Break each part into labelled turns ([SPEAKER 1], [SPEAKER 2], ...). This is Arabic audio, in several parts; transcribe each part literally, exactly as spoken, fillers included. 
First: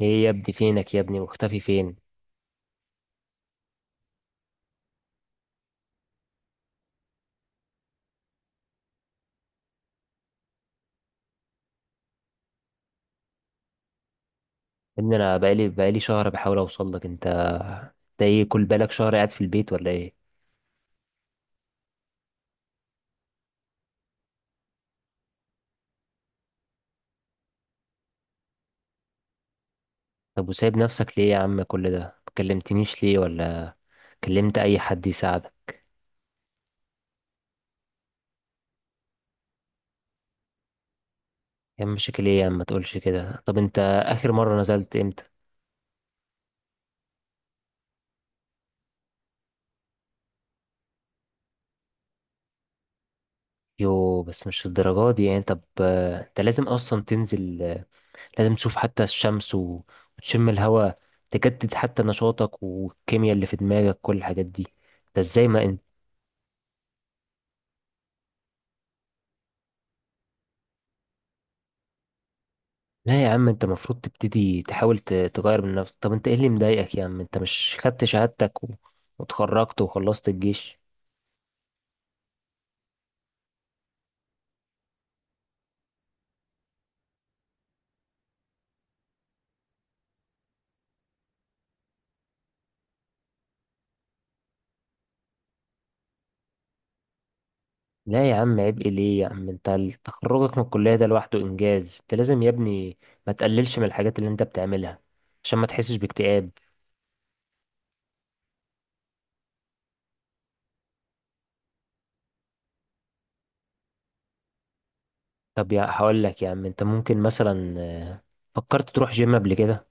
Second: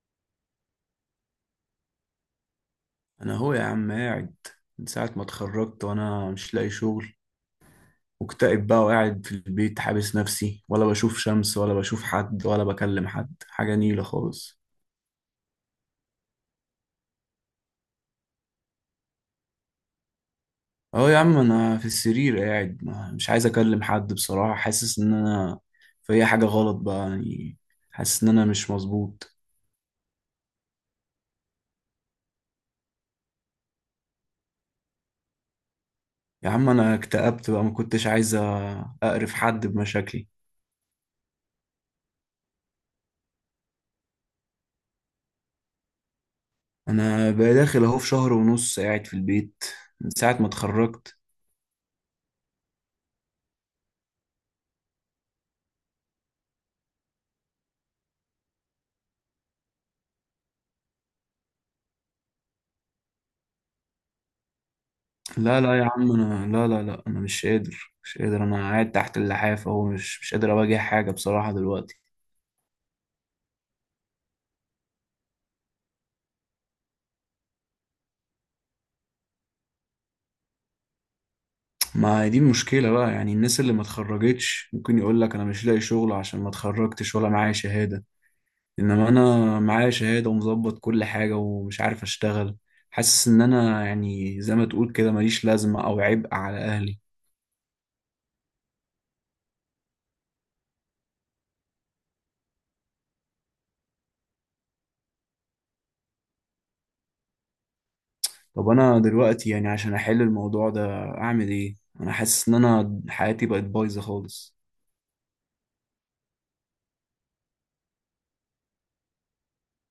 [SPEAKER 1] ايه يا ابني، فينك يا ابني؟ مختفي فين يا
[SPEAKER 2] انا هو يا عم قاعد. من ساعة ما اتخرجت وانا مش لاقي شغل. مكتئب بقى وقاعد في البيت، حابس نفسي، ولا بشوف شمس ولا بشوف حد ولا بكلم حد، حاجة نيلة خالص.
[SPEAKER 1] ابني؟ انا بقالي بقالي شهر بحاول اوصل لك. انت ده ايه؟ كل بالك شهر قاعد في البيت ولا ايه؟
[SPEAKER 2] اهو يا عم انا في السرير قاعد، ما- مش عايز اكلم حد بصراحة. حاسس ان انا في حاجة غلط بقى يعني. حاسس ان انا مش مظبوط.
[SPEAKER 1] طب وسايب نفسك ليه يا عم؟ كل ده ما كلمتنيش ليه، ولا كلمت اي حد يساعدك؟
[SPEAKER 2] يا عم انا اكتئبت بقى، ما كنتش عايز اقرف حد بمشاكلي.
[SPEAKER 1] يا عم، مشاكل ايه يا عم؟ ما تقولش كده. طب انت اخر مرة نزلت امتى؟
[SPEAKER 2] انا بقى داخل اهو في شهر ونص قاعد في البيت، من ساعة ما اتخرجت.
[SPEAKER 1] يو، بس مش الدرجات دي يعني. طب آه، انت لازم اصلا تنزل. آه، لازم تشوف حتى الشمس و- وتشم الهواء، تجدد حتى نشاطك والكيمياء اللي في دماغك، كل الحاجات دي. ده ازاي؟ ما
[SPEAKER 2] لا لا يا عم، انا لا لا لا، انا مش قادر مش قادر، انا قاعد تحت اللحاف اهو، مش مش قادر اواجه حاجه بصراحه دلوقتي.
[SPEAKER 1] لا يا عم، انت المفروض تبتدي تحاول ت- تغير من نفسك. طب انت ايه اللي مضايقك يا عم؟ انت مش خدت شهادتك و... وتخرجت وخلصت الجيش؟
[SPEAKER 2] ما هي دي المشكله بقى يعني. الناس اللي ما اتخرجتش ممكن يقول لك انا مش لاقي شغل عشان ما اتخرجتش ولا معايا شهاده، انما انا معايا شهاده ومظبط كل حاجه ومش عارف اشتغل. حاسس ان انا يعني زي ما تقول كده ماليش لازمه او عبء على اهلي.
[SPEAKER 1] لا يا عم، عيب ايه؟ ليه يا عم؟ انت ال- تخرجك من الكلية ده لوحده انجاز. انت لازم يا ابني ما تقللش من الحاجات اللي انت بتعملها، عشان ما تحسش باكتئاب.
[SPEAKER 2] طب انا دلوقتي يعني عشان احل الموضوع ده اعمل ايه؟ انا حاسس ان انا حياتي بقت بايظه خالص.
[SPEAKER 1] طب يا هقول لك يا عم، انت ممكن مثلا، آه، فكرت تروح جيم قبل كده؟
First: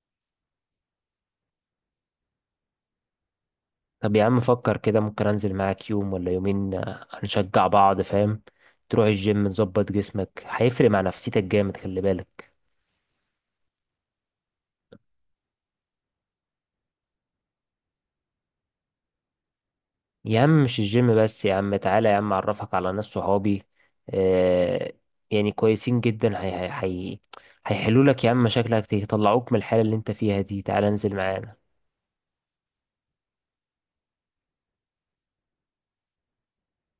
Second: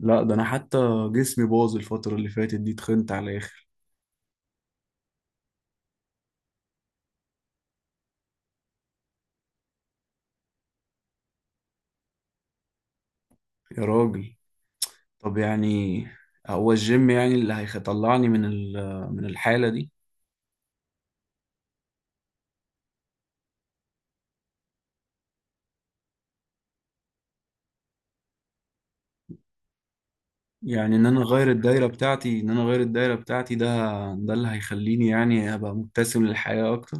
[SPEAKER 2] لا ده انا حتى جسمي باظ الفترة اللي فاتت دي، اتخنت على الاخر.
[SPEAKER 1] طب يا عم فكر كده، ممكن انزل معاك يوم ولا يومين، آه، هنشجع بعض، فاهم؟ تروح الجيم تظبط جسمك، هيفرق مع نفسيتك جامد، خلي بالك.
[SPEAKER 2] يا راجل، طب يعني هو الجيم يعني اللي هيطلعني من ال- من الحالة دي؟
[SPEAKER 1] يا عم مش الجيم بس، يا عم تعالى يا عم اعرفك على ناس صحابي، آه، يعني كويسين جدا، هي هي هي هيحلوا لك يا عم مشاكلك، يطلعوك من الحالة اللي انت فيها دي. تعالى
[SPEAKER 2] يعني ان
[SPEAKER 1] انزل
[SPEAKER 2] انا اغير
[SPEAKER 1] معانا.
[SPEAKER 2] الدايرة بتاعتي، ان انا اغير الدايرة بتاعتي، ده ده اللي هيخليني يعني ابقى مبتسم للحياة اكتر؟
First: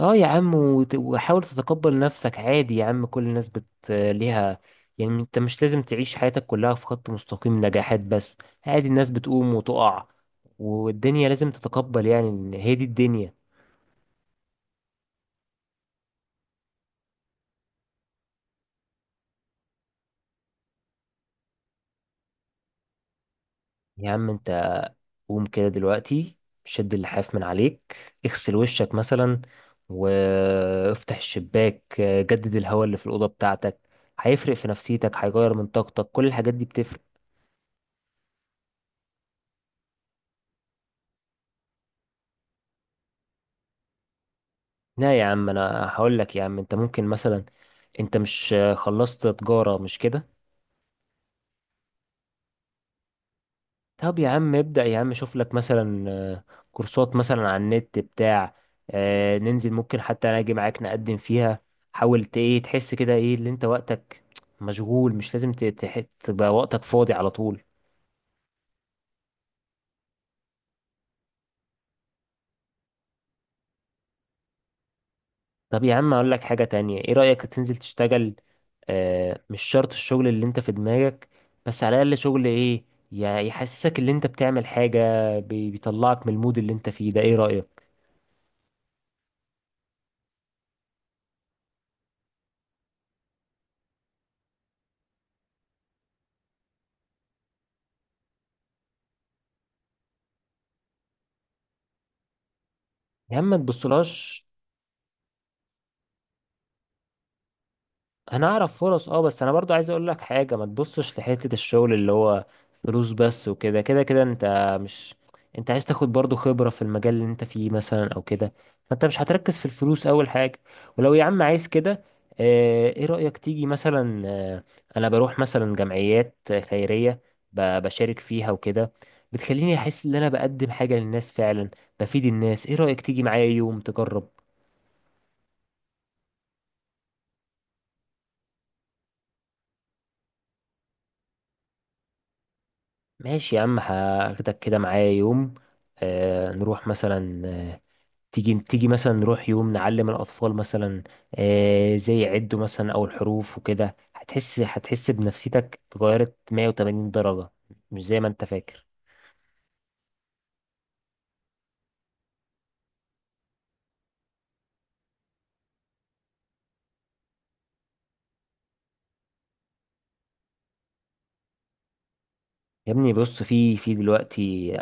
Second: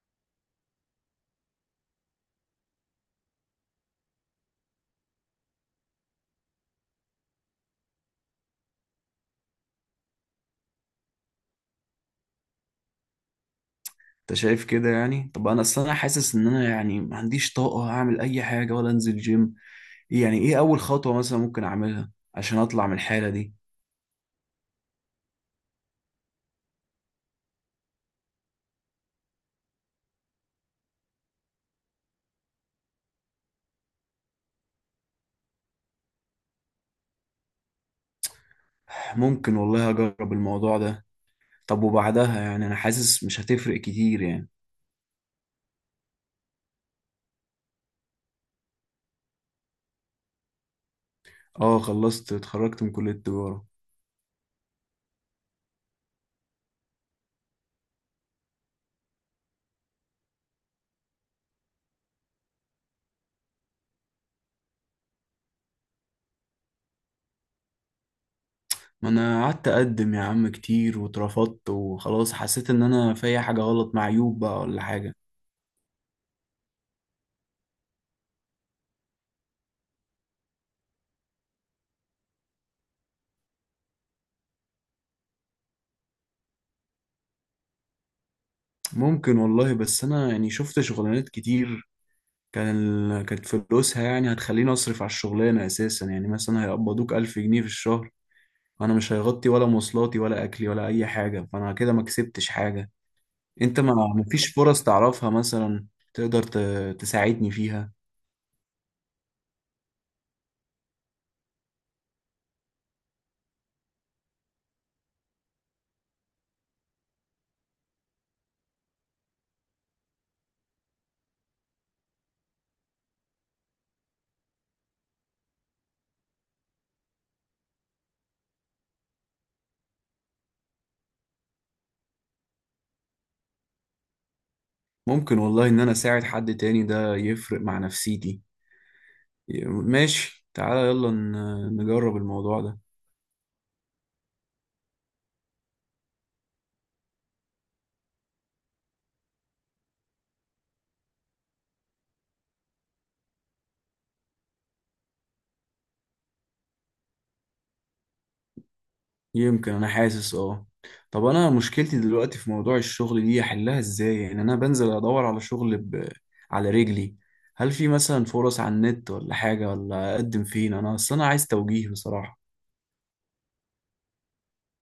[SPEAKER 1] اه يا عم، وت- وحاول تتقبل نفسك عادي يا عم. كل الناس بت ليها. يعني انت مش لازم تعيش حياتك كلها في خط مستقيم نجاحات بس. عادي، الناس بتقوم وتقع، والدنيا لازم تتقبل يعني ان هي دي الدنيا.
[SPEAKER 2] انت شايف كده يعني؟ طب انا اصل انا حاسس ان انا يعني ما عنديش طاقة اعمل اي حاجة ولا انزل جيم. إيه يعني ايه اول خطوة مثلا ممكن اعملها عشان اطلع من الحالة دي؟
[SPEAKER 1] يا عم انت قوم كده دلوقتي، شد اللحاف من عليك، اغسل وشك مثلا، وافتح الشباك، آه، جدد الهواء اللي في الأوضة بتاعتك. هيفرق في نفسيتك، هيغير من طاقتك، كل الحاجات دي بتفرق.
[SPEAKER 2] ممكن والله اجرب الموضوع ده. طب وبعدها يعني انا حاسس مش هتفرق كتير يعني.
[SPEAKER 1] لا يا عم انا هقول لك يا عم. انت ممكن مثلا، انت مش آه، خلصت تجارة، مش كده؟
[SPEAKER 2] اه، خلصت، اتخرجت من كلية التجارة.
[SPEAKER 1] طب يا عم ابدأ يا عم، شوف لك مثلا آه، كورسات مثلا على النت بتاع، آه، ننزل ممكن حتى انا اجي معاك نقدم فيها. حاول ت- ايه تحس كده ايه اللي انت وقتك مشغول، مش لازم ت- تح- تبقى وقتك فاضي على طول.
[SPEAKER 2] ما انا قعدت اقدم يا عم كتير واترفضت، وخلاص حسيت ان انا في أي حاجة غلط، مع عيوب بقى ولا حاجة.
[SPEAKER 1] طب يا عم اقول لك حاجة تانية، ايه رأيك تنزل تشتغل؟ آه، مش شرط الشغل اللي انت في دماغك، بس على الاقل شغل ايه يع- يحسسك ان انت بتعمل حاجة، بي- بيطلعك من المود اللي انت فيه ده، ايه رأيك؟
[SPEAKER 2] ممكن والله، بس انا يعني شفت شغلانات كتير، كان ال- كانت فلوسها يعني هتخليني اصرف على الشغلانة اساسا. يعني مثلا هيقبضوك ألف جنيه في الشهر، وانا مش هيغطي ولا مواصلاتي ولا اكلي ولا اي حاجة، فانا كده ما كسبتش حاجة.
[SPEAKER 1] يا عم ما
[SPEAKER 2] انت ما
[SPEAKER 1] تبصلهاش.
[SPEAKER 2] مفيش فرص تعرفها مثلا تقدر ت- تساعدني فيها؟
[SPEAKER 1] انا اعرف فرص، اه، بس انا برضو عايز اقول لك حاجه، ما تبصش لحته الشغل اللي هو فلوس بس وكده كده كده انت مش، انت عايز تاخد برضو خبره في المجال اللي انت فيه مثلا او كده. فانت مش هتركز في الفلوس اول حاجه. ولو يا عم عايز كده، آه، ايه رايك تيجي مثلا، آه، انا بروح مثلا جمعيات خيريه، ب- بشارك فيها وكده، بتخليني احس ان انا بقدم حاجه للناس فعلا، بفيد الناس. ايه رايك تيجي معايا يوم تجرب؟
[SPEAKER 2] ممكن والله ان انا اساعد حد تاني ده يفرق مع نفسيتي. ماشي تعالى يلا ن- نجرب الموضوع ده.
[SPEAKER 1] ماشي يا عم، هاخدك كده معايا يوم، آه نروح مثلا، آه تيجي تيجي مثلا نروح يوم نعلم الأطفال مثلا، آه زي يعدوا مثلا أو الحروف وكده. هتحس هتحس بنفسيتك اتغيرت مية وتمانين درجة، مش زي ما انت فاكر.
[SPEAKER 2] يمكن، انا حاسس اه. طب انا مشكلتي دلوقتي في موضوع الشغل دي احلها ازاي؟ يعني انا بنزل ادور على شغل ب... على رجلي. هل في مثلا فرص على النت ولا حاجة؟ ولا اقدم فين؟ انا اصل انا عايز توجيه بصراحة.
[SPEAKER 1] يا ابني بص، في في دلوقتي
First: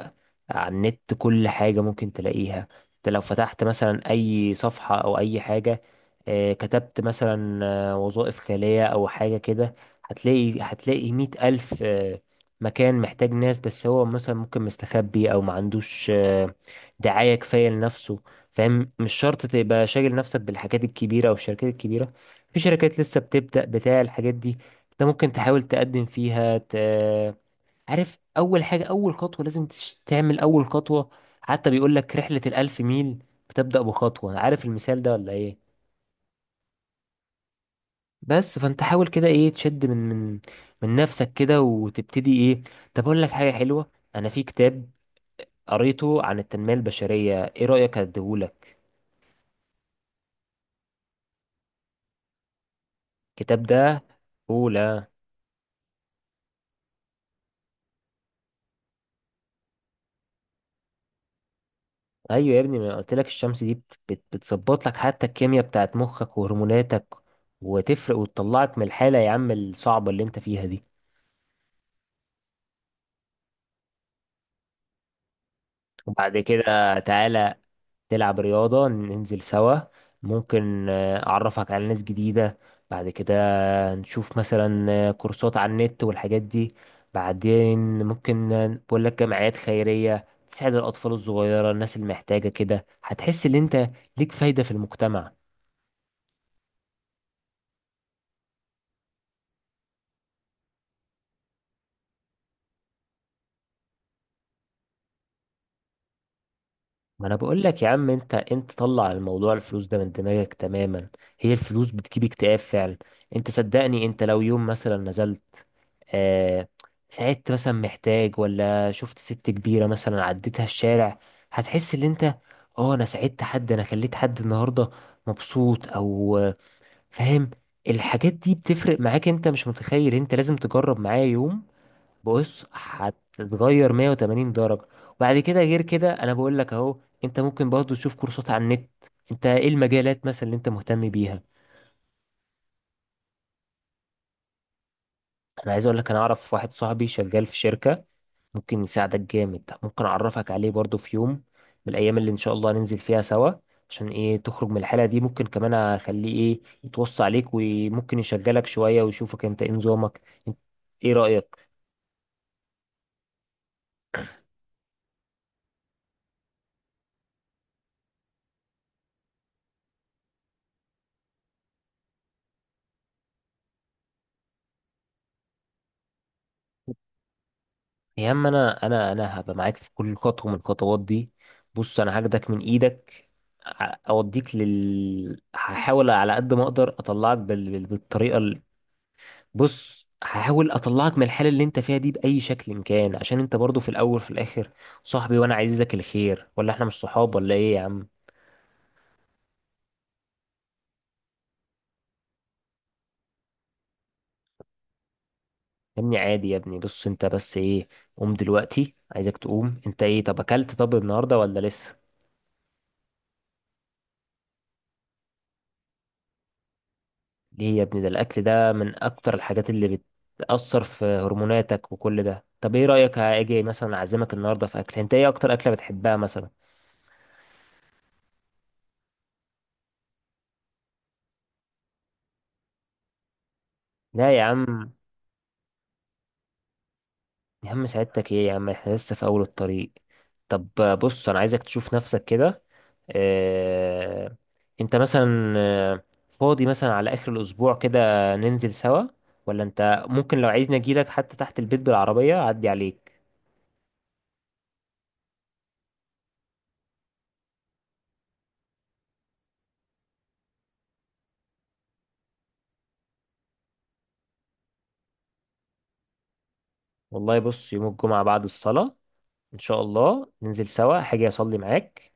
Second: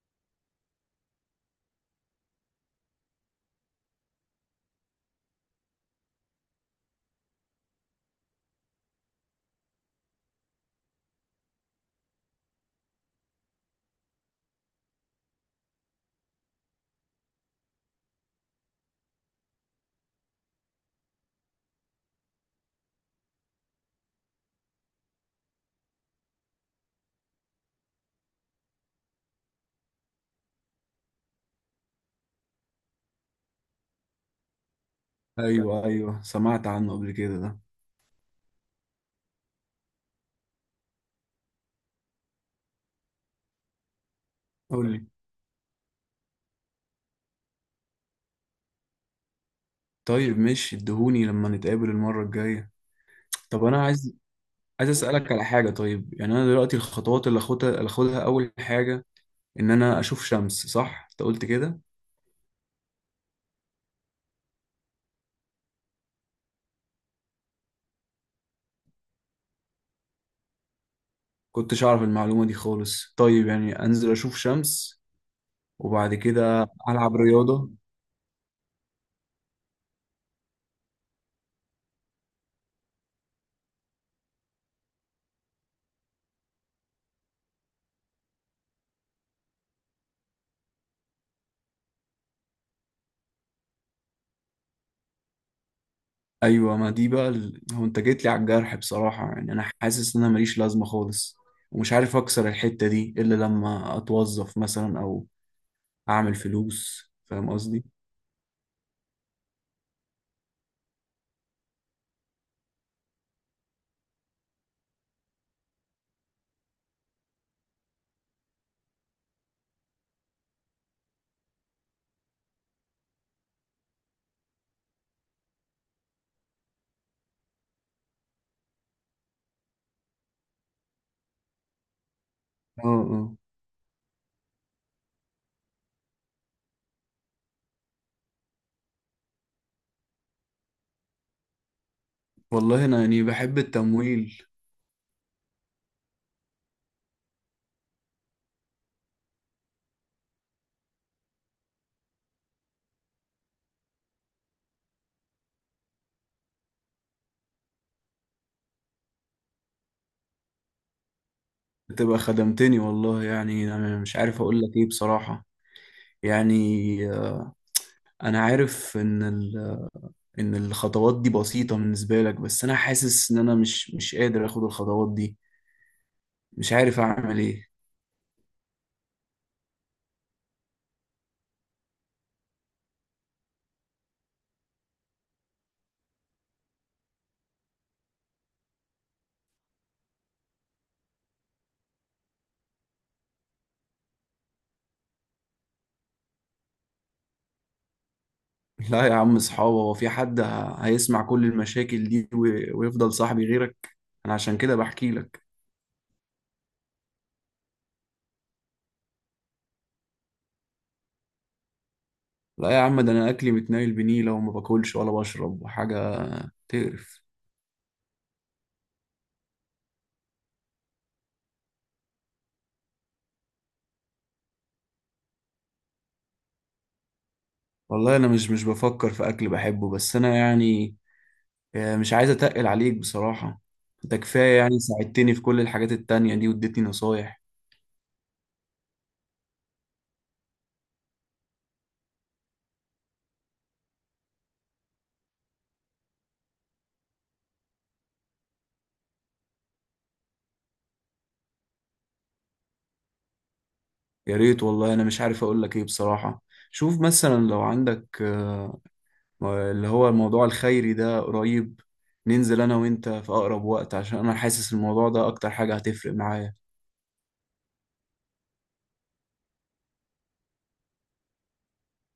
[SPEAKER 1] على النت كل حاجة ممكن تلاقيها. انت لو فتحت مثلا اي صفحة او اي حاجة، آه، كتبت مثلا آه، وظائف خالية او حاجة كده، هتلاقي هتلاقي مية الف آه، مكان محتاج ناس. بس هو مثلا ممكن مستخبي او ما عندوش آه، دعاية كفاية لنفسه، فاهم. مش شرط تبقى شاغل نفسك بالحاجات الكبيرة او الشركات الكبيرة. في شركات لسه بتبدأ بتاع الحاجات دي، انت ممكن تحاول تقدم فيها ت... عارف اول حاجه، اول خطوه لازم تش- تعمل اول خطوه. حتى بيقول لك رحله الالف ميل بتبدا بخطوه، عارف المثال ده ولا ايه؟
[SPEAKER 2] ايوه، ايوه، سمعت عنه قبل كده ده.
[SPEAKER 1] بس فانت حاول كده ايه، تشد من من من نفسك كده وتبتدي ايه. طب اقول لك حاجه حلوه، انا في كتاب
[SPEAKER 2] قول لي.
[SPEAKER 1] قريته عن التنميه البشريه، ايه رايك اديهولك
[SPEAKER 2] طيب ماشي، اديهوني لما نتقابل المرة الجاية.
[SPEAKER 1] الكتاب
[SPEAKER 2] طب انا
[SPEAKER 1] ده؟
[SPEAKER 2] عايز عايز
[SPEAKER 1] اولى.
[SPEAKER 2] اسالك على حاجه. طيب يعني انا دلوقتي الخطوات اللي اخدها، اللي اخدها اول حاجه ان انا اشوف شمس، صح؟ انت قلت كده.
[SPEAKER 1] ايوه يا ابني، ما قلت لك الشمس دي بت- بتظبط لك حتى الكيمياء بتاعت مخك وهرموناتك، وتفرق وتطلعك من الحاله يا عم الصعبه اللي انت فيها دي.
[SPEAKER 2] كنتش اعرف المعلومه دي خالص. طيب يعني انزل اشوف شمس وبعد
[SPEAKER 1] وبعد
[SPEAKER 2] كده
[SPEAKER 1] كده
[SPEAKER 2] العب
[SPEAKER 1] تعالى
[SPEAKER 2] رياضه.
[SPEAKER 1] تلعب رياضة، ننزل سوا. ممكن آه، أعرفك على ناس جديدة. بعد كده نشوف مثلا آه، كورسات على النت والحاجات دي. بعدين ممكن آه، بقول لك جمعيات خيرية تساعد الأطفال الصغيرة، الناس المحتاجة كده. هتحس إن أنت ليك فايدة في المجتمع.
[SPEAKER 2] ايوه، ما دي بقى ال- هو انت جيت لي على الجرح بصراحه. يعني انا حاسس ان انا ماليش لازمه خالص، ومش عارف اكسر الحته دي الا لما اتوظف مثلا او اعمل فلوس،
[SPEAKER 1] ما أنا
[SPEAKER 2] فاهم
[SPEAKER 1] بقول لك
[SPEAKER 2] قصدي؟
[SPEAKER 1] يا عم، أنت أنت طلع الموضوع الفلوس ده من دماغك تماما. هي الفلوس بتجيب اكتئاب فعلا. أنت صدقني، أنت لو يوم مثلا نزلت، آه، ساعدت مثلا محتاج، ولا شفت ست كبيرة مثلا عديتها الشارع، هتحس ان انت، اه انا ساعدت حد، انا خليت حد النهاردة مبسوط، او آه، فاهم. الحاجات دي بتفرق معاك، انت مش متخيل. انت لازم تجرب معايا يوم، بص
[SPEAKER 2] اه. اه.
[SPEAKER 1] هتتغير مية وتمانين درجة. وبعد كده غير كده، انا بقول لك اهو انت ممكن برضه تشوف كورسات على النت. انت ايه المجالات مثلا اللي انت مهتم بيها؟
[SPEAKER 2] والله انا يعني بحب التمويل.
[SPEAKER 1] انا عايز اقول لك، انا اعرف واحد صاحبي شغال في شركة، ممكن يساعدك جامد. ممكن اعرفك عليه برضو في يوم من الايام اللي ان شاء الله ننزل فيها سوا، عشان ايه تخرج من الحالة دي. ممكن كمان اخليه ايه يتوصى عليك، وممكن يشغلك شوية ويشوفك انت ايه نظامك، انت ايه رأيك؟
[SPEAKER 2] بتبقى خدمتني والله، يعني انا مش عارف اقول لك ايه بصراحة. يعني، آه، انا عارف ان ال- ان الخطوات دي بسيطة بالنسبة لك، بس انا حاسس ان انا مش مش قادر اخد الخطوات دي. مش عارف اعمل ايه.
[SPEAKER 1] يا عم انا انا انا هبقى معاك في كل خطوة من الخطوات دي. بص انا هاخدك من ايدك، ع- اوديك لل هحاول على قد ما اقدر اطلعك بال... بال- بالطريقة. بص هحاول اطلعك من الحالة اللي انت فيها دي بأي شكل كان، عشان انت برضو في الاول في الاخر صاحبي، وانا عايز لك الخير، ولا احنا مش صحاب ولا ايه يا عم؟
[SPEAKER 2] لا يا عم صحابه. هو في حد ه- هيسمع كل المشاكل دي وي- ويفضل صاحبي غيرك؟ انا عشان كده بحكي لك.
[SPEAKER 1] يا ابني عادي يا ابني، بص انت بس ايه، قوم دلوقتي، عايزك تقوم انت، ايه طب اكلت طب النهاردة ولا لسه؟
[SPEAKER 2] لا يا عم، ده انا اكلي متنايل بنيلة وما باكلش ولا بشرب وحاجة تقرف.
[SPEAKER 1] ليه يا ابني؟ ده الاكل ده من اكتر الحاجات اللي بتأثر في هرموناتك وكل ده. طب ايه رأيك اجي مثلا اعزمك النهاردة في اكل؟ انت ايه اكتر اكلة بتحبها مثلا؟
[SPEAKER 2] والله انا مش مش بفكر في اكل بحبه، بس انا يعني، آه، مش عايز اتقل عليك بصراحة. انت
[SPEAKER 1] لا يا
[SPEAKER 2] كفاية يعني
[SPEAKER 1] عم،
[SPEAKER 2] ساعدتني في كل الحاجات التانية دي واديتني نصايح.
[SPEAKER 1] يا عم سعادتك ايه يا عم، احنا لسه في اول الطريق. طب بص انا عايزك تشوف نفسك كده. اه انت مثلا آه، فاضي مثلا على اخر الاسبوع كده، ننزل سوا. ولا انت ممكن لو عايزني اجيلك حتى تحت البيت بالعربية اعدي عليك.
[SPEAKER 2] يا ريت والله، انا مش عارف اقول لك ايه بصراحة. شوف مثلا لو عندك، آه، آه، اللي هو الموضوع الخيري ده قريب، ننزل انا وانت في اقرب وقت، عشان انا حاسس الموضوع ده اكتر حاجة هتفرق معايا.
[SPEAKER 1] والله بص يوم الجمعة بعد الصلاة ان شاء الله ننزل سوا، حاجة اصلي معاك،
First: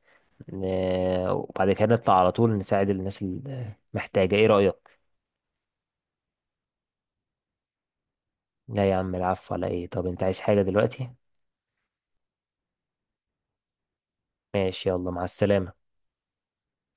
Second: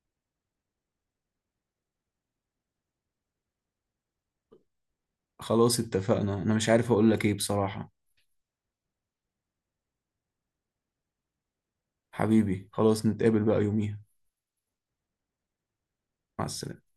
[SPEAKER 1] آه، وبعد كده نطلع على طول نساعد الناس المحتاجة، ايه رأيك؟
[SPEAKER 2] خلاص، اتفقنا. انا مش عارف اقول لك ايه بصراحة.
[SPEAKER 1] لا يا عم، العفو على ايه؟ طب انت عايز حاجة دلوقتي؟
[SPEAKER 2] حبيبي، خلاص نتقابل بقى يوميها.
[SPEAKER 1] ماشي، يلا مع السلامة.
[SPEAKER 2] مع السلامة.